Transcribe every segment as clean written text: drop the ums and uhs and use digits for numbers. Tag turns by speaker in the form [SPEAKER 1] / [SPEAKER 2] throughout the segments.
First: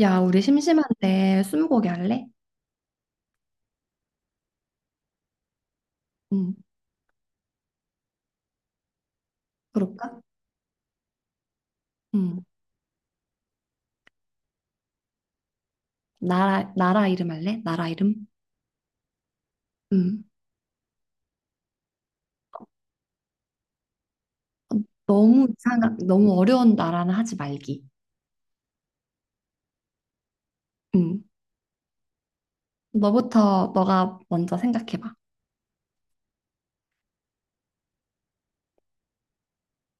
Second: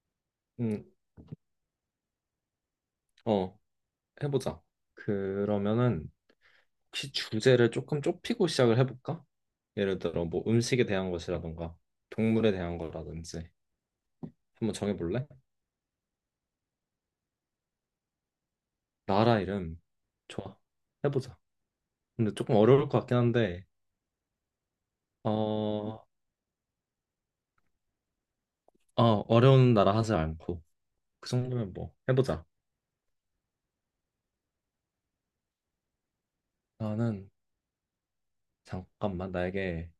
[SPEAKER 1] 야, 우리
[SPEAKER 2] 음,
[SPEAKER 1] 심심한데 스무고개 할래?
[SPEAKER 2] 어, 해보자. 그러면은
[SPEAKER 1] 응,
[SPEAKER 2] 혹시 주제를 조금 좁히고 시작을 해볼까? 예를
[SPEAKER 1] 그럴까?
[SPEAKER 2] 들어 뭐 음식에 대한 것이라던가
[SPEAKER 1] 응,
[SPEAKER 2] 동물에 대한 거라든지 한번 정해볼래?
[SPEAKER 1] 나라, 나라 이름 할래? 나라 이름?
[SPEAKER 2] 나라 이름
[SPEAKER 1] 응,
[SPEAKER 2] 좋아. 해보자. 근데 조금 어려울 것 같긴 한데. 어,
[SPEAKER 1] 너무 이상한,
[SPEAKER 2] 어
[SPEAKER 1] 너무 어려운 나라는 하지 말기.
[SPEAKER 2] 어려운 나라 하지 않고
[SPEAKER 1] 응,
[SPEAKER 2] 그 정도면 뭐 해보자.
[SPEAKER 1] 너부터, 너가 먼저 생각해봐.
[SPEAKER 2] 나는 잠깐만 나에게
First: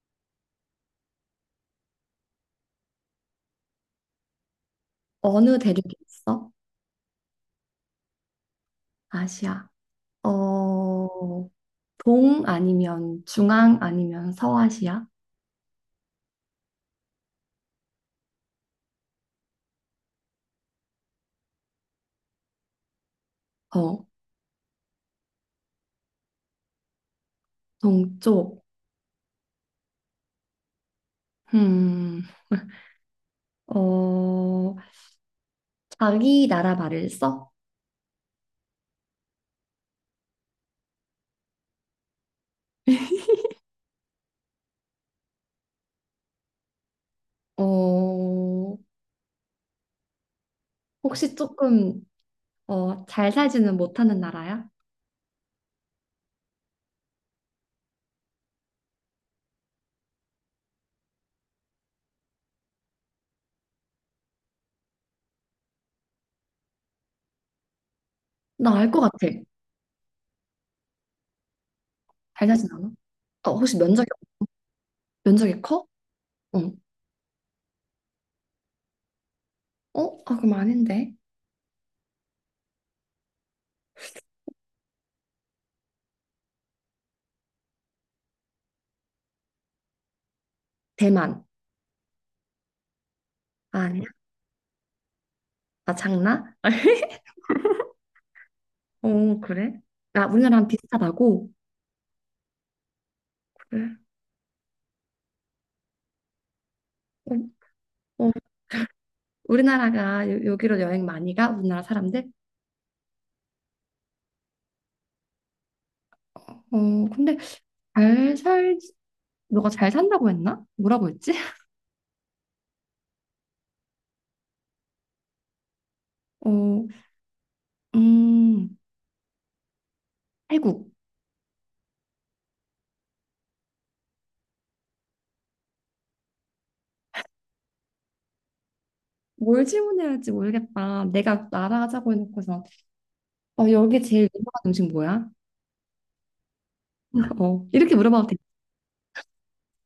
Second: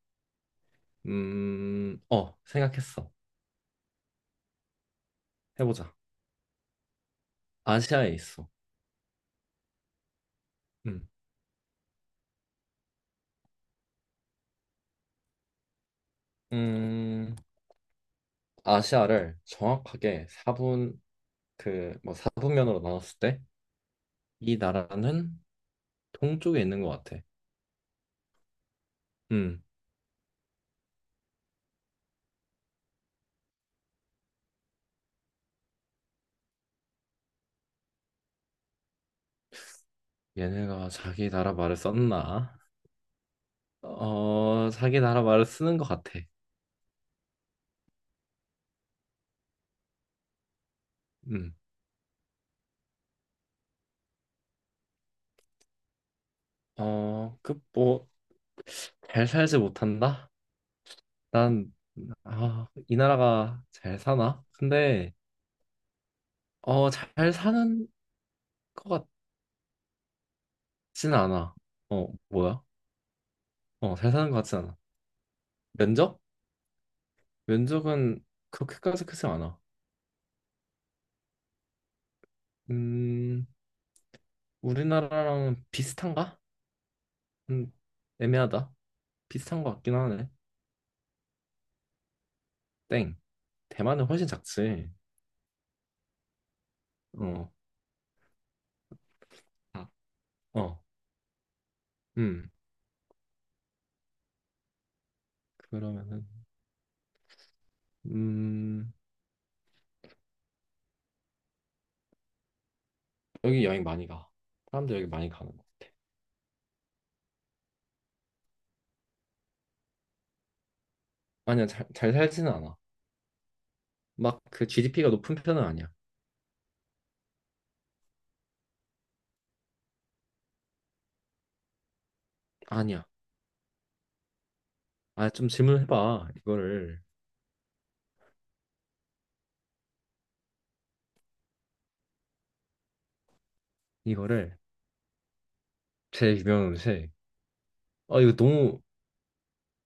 [SPEAKER 2] 생각했어.
[SPEAKER 1] 어느 대륙에
[SPEAKER 2] 해보자.
[SPEAKER 1] 있어?
[SPEAKER 2] 아시아에 있어.
[SPEAKER 1] 아시아. 어,
[SPEAKER 2] 음,
[SPEAKER 1] 동 아니면 중앙 아니면 서아시아?
[SPEAKER 2] 음 아시아를 정확하게 4분 그 뭐 사분면으로 나눴을 때
[SPEAKER 1] 어,
[SPEAKER 2] 이 나라는 동쪽에 있는 것 같아.
[SPEAKER 1] 동쪽.
[SPEAKER 2] 음,
[SPEAKER 1] 음, 어, 자기 나라 말을 써?
[SPEAKER 2] 얘네가 자기 나라 말을 썼나? 어, 자기 나라 말을 쓰는 것 같아.
[SPEAKER 1] 어, 혹시
[SPEAKER 2] 음,
[SPEAKER 1] 조금 잘 살지는 못하는 나라야?
[SPEAKER 2] 그뭐잘 살지 못한다? 난 아, 이 나라가 잘 사나? 근데 잘 사는
[SPEAKER 1] 나 알 것
[SPEAKER 2] 것
[SPEAKER 1] 같아.
[SPEAKER 2] 같진 않아. 어,
[SPEAKER 1] 잘
[SPEAKER 2] 뭐야?
[SPEAKER 1] 살진 않아? 어, 혹시
[SPEAKER 2] 어,
[SPEAKER 1] 면적이,
[SPEAKER 2] 잘 사는 것 같진 않아.
[SPEAKER 1] 면적이 커?
[SPEAKER 2] 면적?
[SPEAKER 1] 응.
[SPEAKER 2] 면적은 그렇게까지 크지 않아.
[SPEAKER 1] 어? 아, 그럼 아닌데.
[SPEAKER 2] 음, 우리나라랑 비슷한가? 음, 애매하다. 비슷한 것 같긴 하네.
[SPEAKER 1] 대만.
[SPEAKER 2] 땡.
[SPEAKER 1] 아, 아니야?
[SPEAKER 2] 대만은 훨씬 작지.
[SPEAKER 1] 나 장나?
[SPEAKER 2] 어,
[SPEAKER 1] 어, 그래?
[SPEAKER 2] 아,
[SPEAKER 1] 아, 우리나라랑
[SPEAKER 2] 어,
[SPEAKER 1] 비슷하다고?
[SPEAKER 2] 음.
[SPEAKER 1] 그래.
[SPEAKER 2] 그러면은,
[SPEAKER 1] 어, 어.
[SPEAKER 2] 음,
[SPEAKER 1] 우리나라가 여, 기로 여행 많이 가? 우리나라 사람들?
[SPEAKER 2] 여기 여행 많이 가. 사람들 여기 많이 가는 거.
[SPEAKER 1] 어, 근데 잘 살, 너가 잘 산다고 했나? 뭐라고 했지?
[SPEAKER 2] 아니야, 잘 살지는 않아. 막 그 GDP가 높은 편은 아니야.
[SPEAKER 1] 어, 음, 태국.
[SPEAKER 2] 아니야. 아, 좀 질문해봐.
[SPEAKER 1] 뭘 질문해야 할지 모르겠다. 내가 나라 하자고 해놓고서, 어, 여기 제일 유명한
[SPEAKER 2] 이거를.
[SPEAKER 1] 음식 뭐야?
[SPEAKER 2] 제일 유명한 음식.
[SPEAKER 1] 어, 이렇게
[SPEAKER 2] 아,
[SPEAKER 1] 물어봐도
[SPEAKER 2] 이거
[SPEAKER 1] 돼.
[SPEAKER 2] 너무,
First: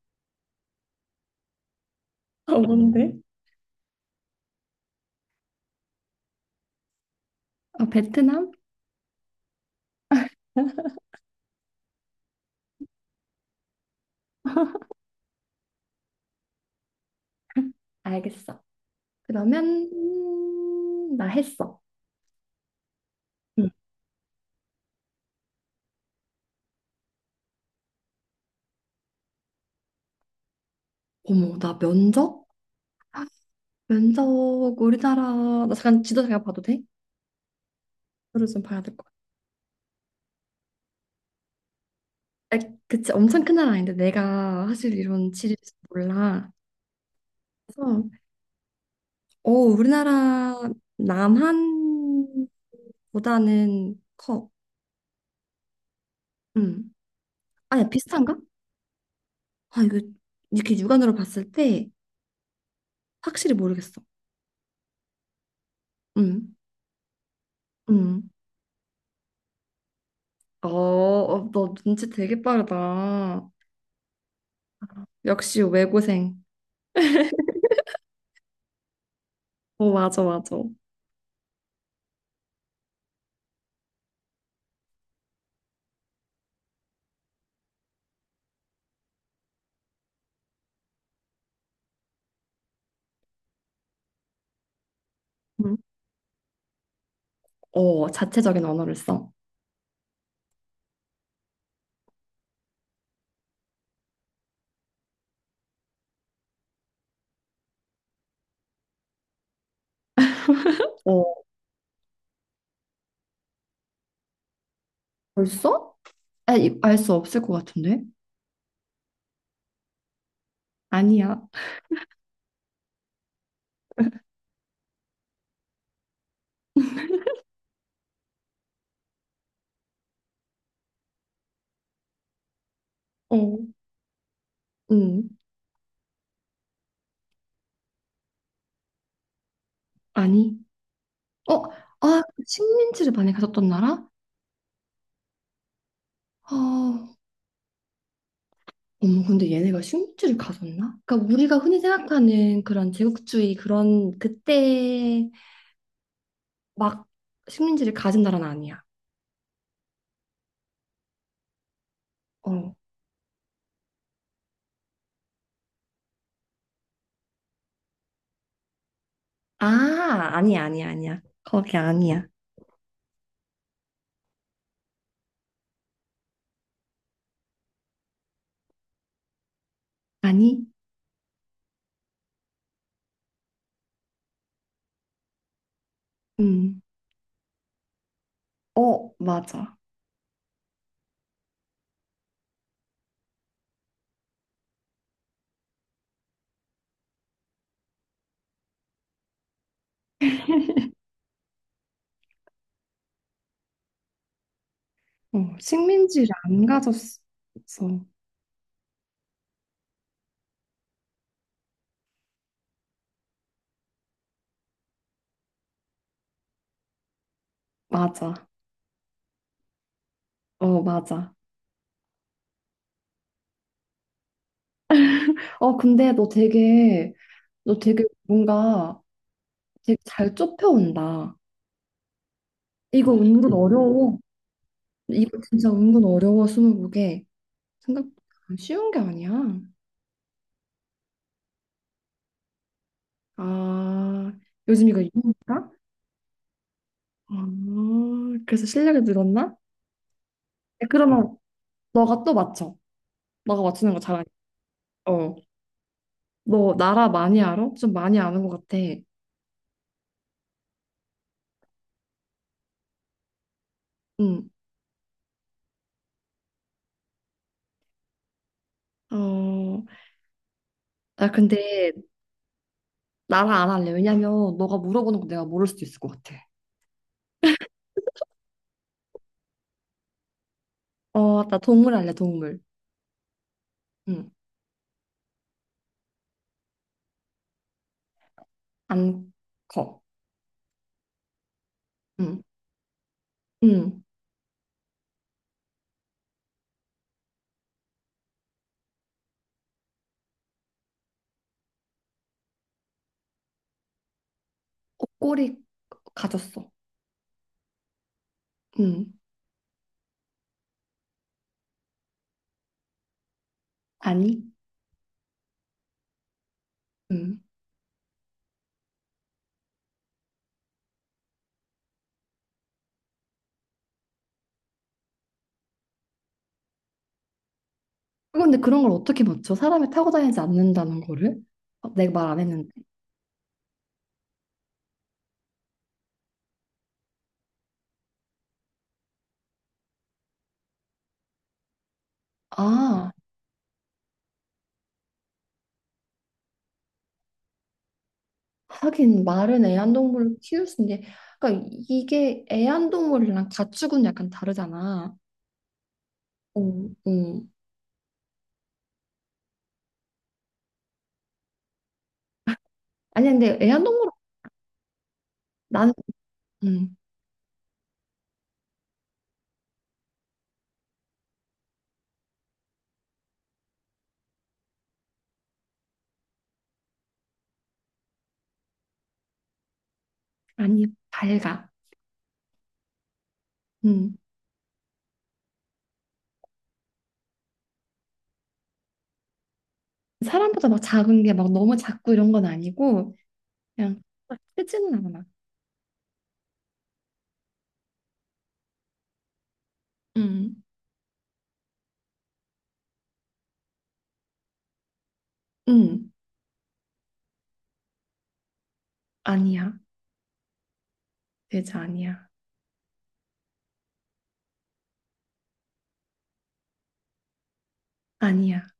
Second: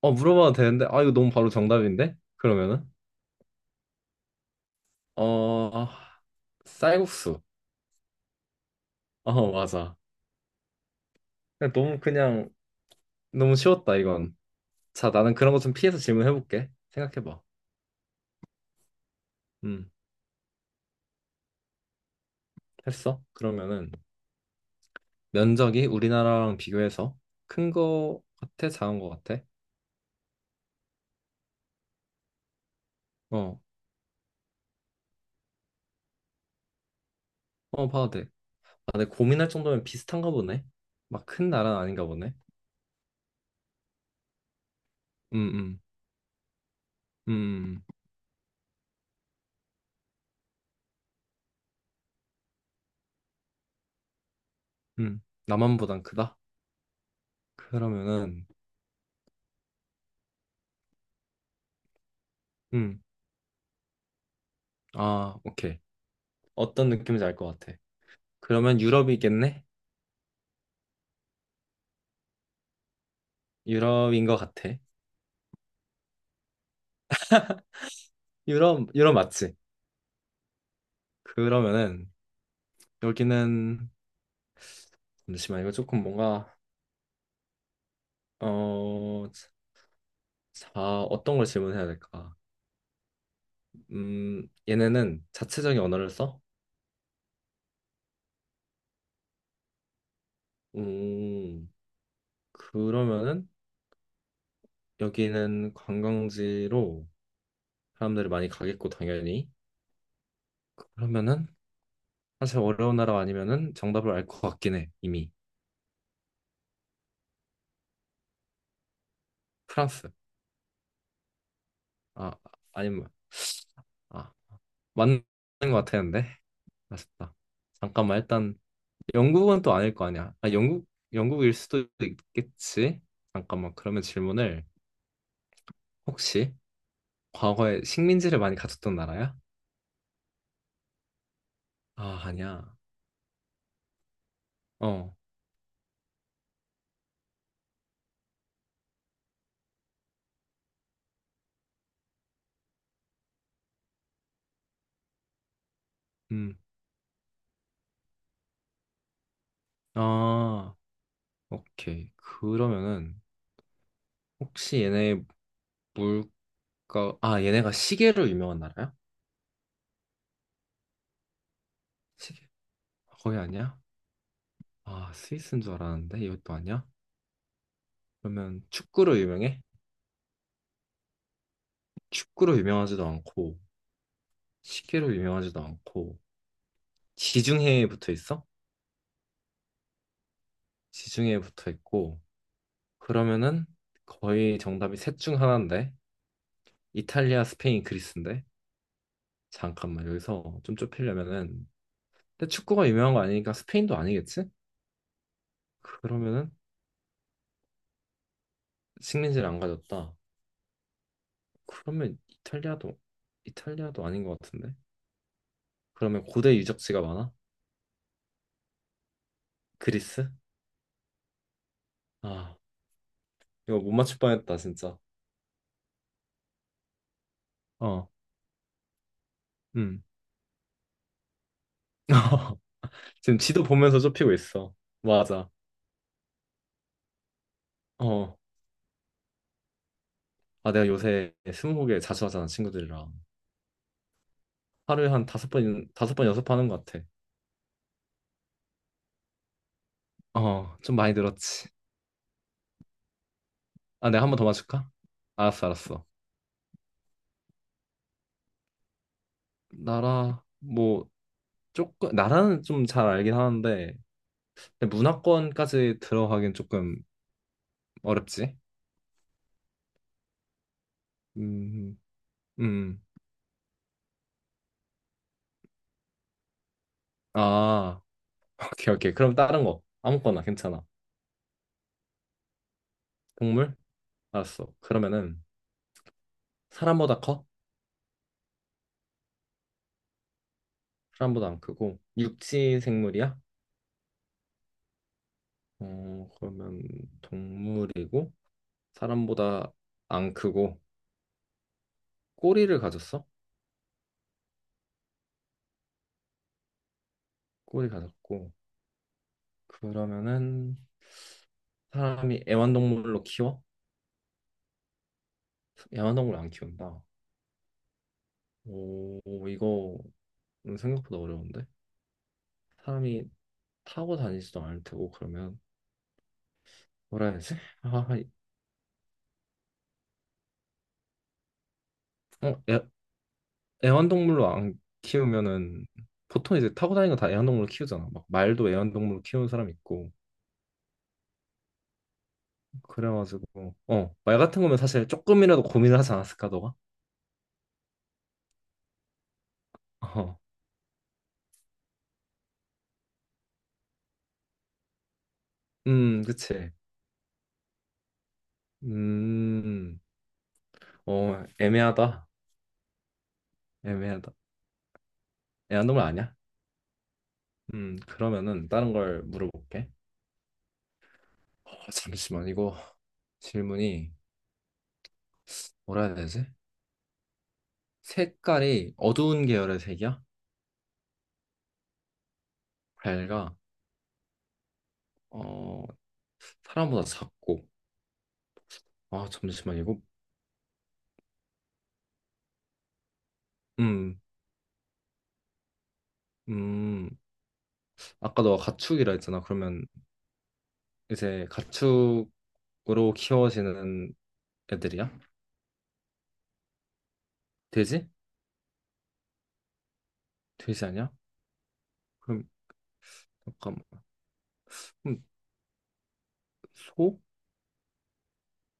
[SPEAKER 2] 물어봐도 되는데, 아, 이거 너무 바로 정답인데?
[SPEAKER 1] 어,
[SPEAKER 2] 그러면은,
[SPEAKER 1] 뭔데?
[SPEAKER 2] 아, 쌀국수.
[SPEAKER 1] 아, 베트남?
[SPEAKER 2] 어, 맞아. 그냥 너무 쉬웠다 이건. 자, 나는 그런 거 좀 피해서 질문해볼게. 생각해봐.
[SPEAKER 1] 알겠어. 그러면
[SPEAKER 2] 음,
[SPEAKER 1] 나 했어.
[SPEAKER 2] 했어?
[SPEAKER 1] 응,
[SPEAKER 2] 그러면은 면적이 우리나라랑 비교해서 큰 거 같아? 작은 거 같아?
[SPEAKER 1] 어머, 나 면접?
[SPEAKER 2] 어,
[SPEAKER 1] 면접 우리나라 나 잠깐 지도 잠깐 봐도 돼?
[SPEAKER 2] 어, 봐도 돼.
[SPEAKER 1] 지도를 좀 봐야
[SPEAKER 2] 아,
[SPEAKER 1] 될 것
[SPEAKER 2] 근데
[SPEAKER 1] 같아.
[SPEAKER 2] 고민할 정도면 비슷한가 보네. 막 큰 나라는 아닌가 보네.
[SPEAKER 1] 아, 그치 엄청 큰 나라 아닌데 내가 사실 이런
[SPEAKER 2] 음,
[SPEAKER 1] 지리를 잘
[SPEAKER 2] 음,
[SPEAKER 1] 몰라.
[SPEAKER 2] 음,
[SPEAKER 1] 그래서 우리나라 남한보다는 커.
[SPEAKER 2] 음. 남한보단 크다?
[SPEAKER 1] 음. 아니 비슷한가?
[SPEAKER 2] 그러면은,
[SPEAKER 1] 아 이거 이렇게 육안으로 봤을 때
[SPEAKER 2] 음,
[SPEAKER 1] 확실히 모르겠어.
[SPEAKER 2] 아, 오케이.
[SPEAKER 1] 음.
[SPEAKER 2] 어떤 느낌인지 알 것 같아.
[SPEAKER 1] 음.
[SPEAKER 2] 그러면 유럽이겠네?
[SPEAKER 1] 어, 어, 너 눈치 되게 빠르다.
[SPEAKER 2] 유럽인 것 같아.
[SPEAKER 1] 역시 외고생.
[SPEAKER 2] 유럽 맞지?
[SPEAKER 1] 어, 맞아, 맞아.
[SPEAKER 2] 그러면은 여기는 잠시만 이거 조금 뭔가 자, 어떤 걸 질문해야 될까? 얘네는
[SPEAKER 1] 응?
[SPEAKER 2] 자체적인 언어를 써?
[SPEAKER 1] 어, 자체적인 언어를 써.
[SPEAKER 2] 음, 그러면은 여기는 관광지로 사람들이 많이 가겠고 당연히
[SPEAKER 1] 어,
[SPEAKER 2] 그러면은 사실 어려운 나라 아니면은 정답을 알 것 같긴 해 이미.
[SPEAKER 1] 벌써? 아, 알수 없을 것 같은데?
[SPEAKER 2] 프랑스.
[SPEAKER 1] 아니야.
[SPEAKER 2] 아, 아니면 아, 맞는 것 같았는데 아쉽다. 잠깐만, 일단 영국은 또 아닐 거 아니야. 아, 영국일 수도 있겠지.
[SPEAKER 1] 어,
[SPEAKER 2] 잠깐만, 그러면 질문을
[SPEAKER 1] 응,
[SPEAKER 2] 혹시 과거에 식민지를 많이 가졌던 나라야?
[SPEAKER 1] 아니. 어,
[SPEAKER 2] 아,
[SPEAKER 1] 아, 그
[SPEAKER 2] 아니야.
[SPEAKER 1] 식민지를 많이 가졌던 나라?
[SPEAKER 2] 어,
[SPEAKER 1] 어, 어머, 근데 얘네가 식민지를 가졌나? 그러니까 우리가 흔히 생각하는 그런 제국주의 그런 그때
[SPEAKER 2] 음,
[SPEAKER 1] 막 식민지를 가진 나라는 아니야.
[SPEAKER 2] 아, 오케이.
[SPEAKER 1] 어,
[SPEAKER 2] 그러면은 혹시 얘네가 시계로 유명한 나라야?
[SPEAKER 1] 아, 아니야, 아니야, 아니야. 거기 아니야.
[SPEAKER 2] 시계? 거의 아니야? 아, 스위스인 줄 알았는데 이것도 아니야? 그러면 축구로 유명해?
[SPEAKER 1] 아니?
[SPEAKER 2] 축구로 유명하지도 않고 시계로 유명하지도 않고
[SPEAKER 1] 음.
[SPEAKER 2] 지중해에 붙어 있어?
[SPEAKER 1] 어, 맞아.
[SPEAKER 2] 지중해에 붙어 있고 그러면은 거의 정답이 셋 중 하나인데 이탈리아, 스페인, 그리스인데 잠깐만 여기서 좀 좁히려면은 근데 축구가 유명한 거 아니니까 스페인도 아니겠지?
[SPEAKER 1] 어, 식민지를
[SPEAKER 2] 그러면은
[SPEAKER 1] 안 가졌어.
[SPEAKER 2] 식민지를 안 가졌다. 그러면 이탈리아도 아닌 것 같은데 그러면 고대 유적지가 많아?
[SPEAKER 1] 맞아.
[SPEAKER 2] 그리스?
[SPEAKER 1] 어, 맞아.
[SPEAKER 2] 아 이거 못 맞출 뻔했다 진짜.
[SPEAKER 1] 어, 근데 너 되게, 너 되게
[SPEAKER 2] 어,
[SPEAKER 1] 뭔가 되게
[SPEAKER 2] 음.
[SPEAKER 1] 잘 좁혀온다. 이거
[SPEAKER 2] 지금
[SPEAKER 1] 은근
[SPEAKER 2] 지도 보면서
[SPEAKER 1] 어려워.
[SPEAKER 2] 좁히고 있어.
[SPEAKER 1] 이거
[SPEAKER 2] 맞아.
[SPEAKER 1] 진짜 은근 어려워, 스무고개. 생각
[SPEAKER 2] 어.
[SPEAKER 1] 아, 쉬운 게 아니야.
[SPEAKER 2] 아, 내가 요새 스무고개 자주 하잖아, 친구들이랑.
[SPEAKER 1] 아, 요즘 이거
[SPEAKER 2] 하루에 한
[SPEAKER 1] 유행인가?
[SPEAKER 2] 다섯 번 연습하는 것 같아.
[SPEAKER 1] 아, 그래서 실력이 늘었나?
[SPEAKER 2] 어,
[SPEAKER 1] 야,
[SPEAKER 2] 좀 많이
[SPEAKER 1] 그러면
[SPEAKER 2] 늘었지.
[SPEAKER 1] 너가 또 맞춰. 너가 맞추는 거
[SPEAKER 2] 아, 내가
[SPEAKER 1] 잘하니.
[SPEAKER 2] 한 번 더 맞출까?
[SPEAKER 1] 어.
[SPEAKER 2] 알았어, 알았어.
[SPEAKER 1] 너 나라 많이 알아? 좀 많이 아는 것 같아.
[SPEAKER 2] 뭐, 조금, 나라는 좀 잘 알긴 하는데,
[SPEAKER 1] 응.
[SPEAKER 2] 근데 문화권까지 들어가긴 조금 어렵지.
[SPEAKER 1] 어, 나 근데
[SPEAKER 2] 음, 음.
[SPEAKER 1] 나랑 안 할래. 왜냐면 너가 물어보는 거 내가 모를 수도 있을 것 같아.
[SPEAKER 2] 아, 오케이, 오케이. 그럼 다른 거. 아무거나 괜찮아.
[SPEAKER 1] 어, 나 동물 할래, 동물.
[SPEAKER 2] 동물?
[SPEAKER 1] 응.
[SPEAKER 2] 알았어. 그러면은, 사람보다 커?
[SPEAKER 1] 안 커.
[SPEAKER 2] 사람보다 안 크고,
[SPEAKER 1] 응.
[SPEAKER 2] 육지 생물이야?
[SPEAKER 1] 응.
[SPEAKER 2] 어, 그러면 동물이고, 사람보다 안 크고, 꼬리를 가졌어?
[SPEAKER 1] 어, 꼬리 가졌어.
[SPEAKER 2] 꼬리 가졌고
[SPEAKER 1] 응.
[SPEAKER 2] 그러면은 사람이 애완동물로 키워?
[SPEAKER 1] 아니?
[SPEAKER 2] 애완동물 안 키운다.
[SPEAKER 1] 응.
[SPEAKER 2] 오 이거 생각보다 어려운데 사람이 타고 다니지도 않을 테고 그러면 뭐라 해야 되지? 아,
[SPEAKER 1] 근데 그런 걸 어떻게 맞춰? 사람이 타고 다니지 않는다는 거를? 어, 내가 말 안
[SPEAKER 2] 어,
[SPEAKER 1] 했는데.
[SPEAKER 2] 애, 애완동물로 안 키우면은 보통 이제 타고 다니는 거 다 애완동물로 키우잖아. 막 말도 애완동물로 키우는 사람 있고
[SPEAKER 1] 아,
[SPEAKER 2] 그래가지고 말 같은 거면 사실 조금이라도 고민을 하지 않았을까 너가?
[SPEAKER 1] 하긴 말은 애완동물을
[SPEAKER 2] 어,
[SPEAKER 1] 키울 수 있는데, 그러니까 이게 애완동물이랑 가축은 약간 다르잖아.
[SPEAKER 2] 그치.
[SPEAKER 1] 응, 응.
[SPEAKER 2] 음 애매하다.
[SPEAKER 1] 아니 근데 애완동물
[SPEAKER 2] 애매하다. 애완동물 아니야?
[SPEAKER 1] 나는
[SPEAKER 2] 그러면은 다른 걸 물어볼게. 잠시만, 이거 질문이 뭐라 해야 되지? 색깔이 어두운 계열의 색이야?
[SPEAKER 1] 아니, 밝아.
[SPEAKER 2] 밝아.
[SPEAKER 1] 음.
[SPEAKER 2] 어, 사람보다 작고. 아, 잠시만, 이거.
[SPEAKER 1] 사람보다 막 작은 게 막 너무 작고 이런 건 아니고, 그냥
[SPEAKER 2] 음,
[SPEAKER 1] 막 크지는 않아.
[SPEAKER 2] 음. 아까 너가 가축이라 했잖아. 그러면
[SPEAKER 1] 음.
[SPEAKER 2] 이제 가축으로 키워지는 애들이야?
[SPEAKER 1] 음.
[SPEAKER 2] 돼지?
[SPEAKER 1] 아니야.
[SPEAKER 2] 돼지 아니야?
[SPEAKER 1] 돼지 아니야.
[SPEAKER 2] 그럼, 잠깐만. 그럼 소?
[SPEAKER 1] 아니야.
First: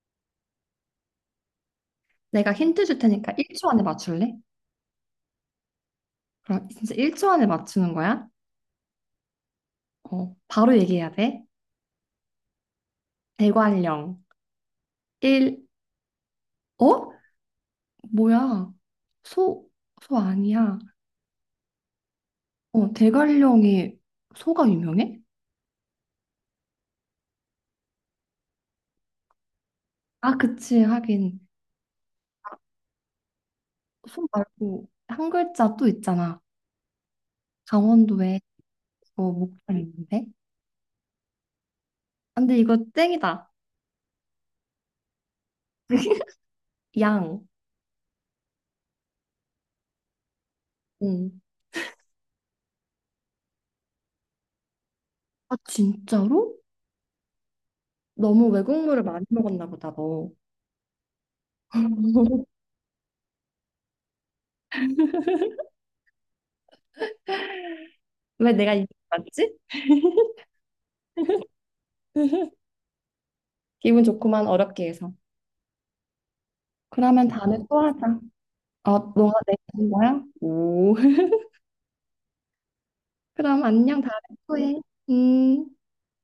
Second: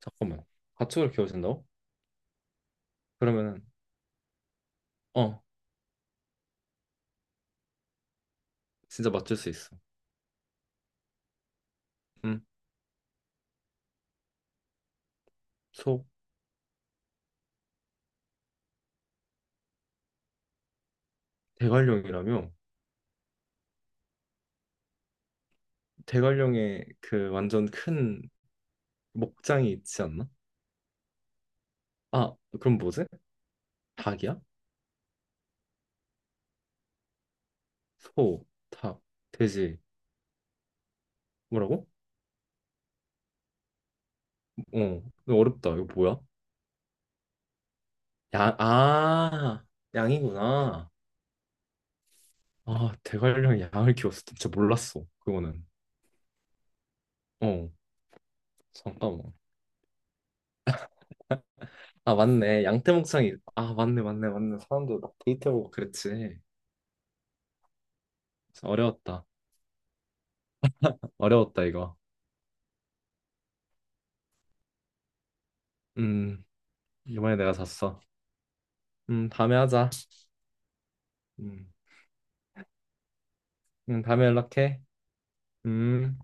[SPEAKER 2] 잠깐만. 가축으로 키워진다고?
[SPEAKER 1] 내가 힌트 줄 테니까
[SPEAKER 2] 그러면은,
[SPEAKER 1] 1초 안에 맞출래?
[SPEAKER 2] 어.
[SPEAKER 1] 그럼 진짜 1초 안에 맞추는 거야?
[SPEAKER 2] 진짜 맞출 수 있어.
[SPEAKER 1] 어, 바로 얘기해야 돼.
[SPEAKER 2] 응.
[SPEAKER 1] 대관령. 1,
[SPEAKER 2] 소.
[SPEAKER 1] 어? 뭐야? 소, 소 아니야.
[SPEAKER 2] 대관령이라며?
[SPEAKER 1] 어, 대관령이 소가 유명해?
[SPEAKER 2] 대관령에 그 완전 큰 목장이 있지 않나?
[SPEAKER 1] 아, 그치. 하긴.
[SPEAKER 2] 아, 그럼 뭐지?
[SPEAKER 1] 소
[SPEAKER 2] 닭이야?
[SPEAKER 1] 말고 한 글자 또 있잖아. 강원도에
[SPEAKER 2] 소, 닭,
[SPEAKER 1] 어,
[SPEAKER 2] 돼지.
[SPEAKER 1] 목살 있는데?
[SPEAKER 2] 뭐라고?
[SPEAKER 1] 아, 근데 이거 땡이다.
[SPEAKER 2] 어, 이거 어렵다. 이거 뭐야?
[SPEAKER 1] 양.
[SPEAKER 2] 양, 아, 양이구나.
[SPEAKER 1] 응.
[SPEAKER 2] 아, 대관령 양을 키웠어. 진짜 몰랐어.
[SPEAKER 1] 아,
[SPEAKER 2] 그거는.
[SPEAKER 1] 진짜로?
[SPEAKER 2] 어,
[SPEAKER 1] 너무 외국물을 많이
[SPEAKER 2] 잠깐만.
[SPEAKER 1] 먹었나 보다, 너.
[SPEAKER 2] 아, 맞네. 양떼목장이. 아, 맞네, 맞네, 맞네. 사람들 막 데이트하고 그랬지.
[SPEAKER 1] 왜 내가 이거
[SPEAKER 2] 어려웠다.
[SPEAKER 1] 맞지?
[SPEAKER 2] 어려웠다, 이거.
[SPEAKER 1] 기분 좋구만, 어렵게 해서.
[SPEAKER 2] 음,
[SPEAKER 1] 그러면
[SPEAKER 2] 이번에 내가
[SPEAKER 1] 다음에 또 하자.
[SPEAKER 2] 잤어.
[SPEAKER 1] 어, 너가
[SPEAKER 2] 다음에
[SPEAKER 1] 내준
[SPEAKER 2] 하자.
[SPEAKER 1] 거야? 오.
[SPEAKER 2] 음.
[SPEAKER 1] 그럼 안녕, 다음에
[SPEAKER 2] 다음에
[SPEAKER 1] 또 해.
[SPEAKER 2] 연락해.
[SPEAKER 1] 음.
[SPEAKER 2] 음.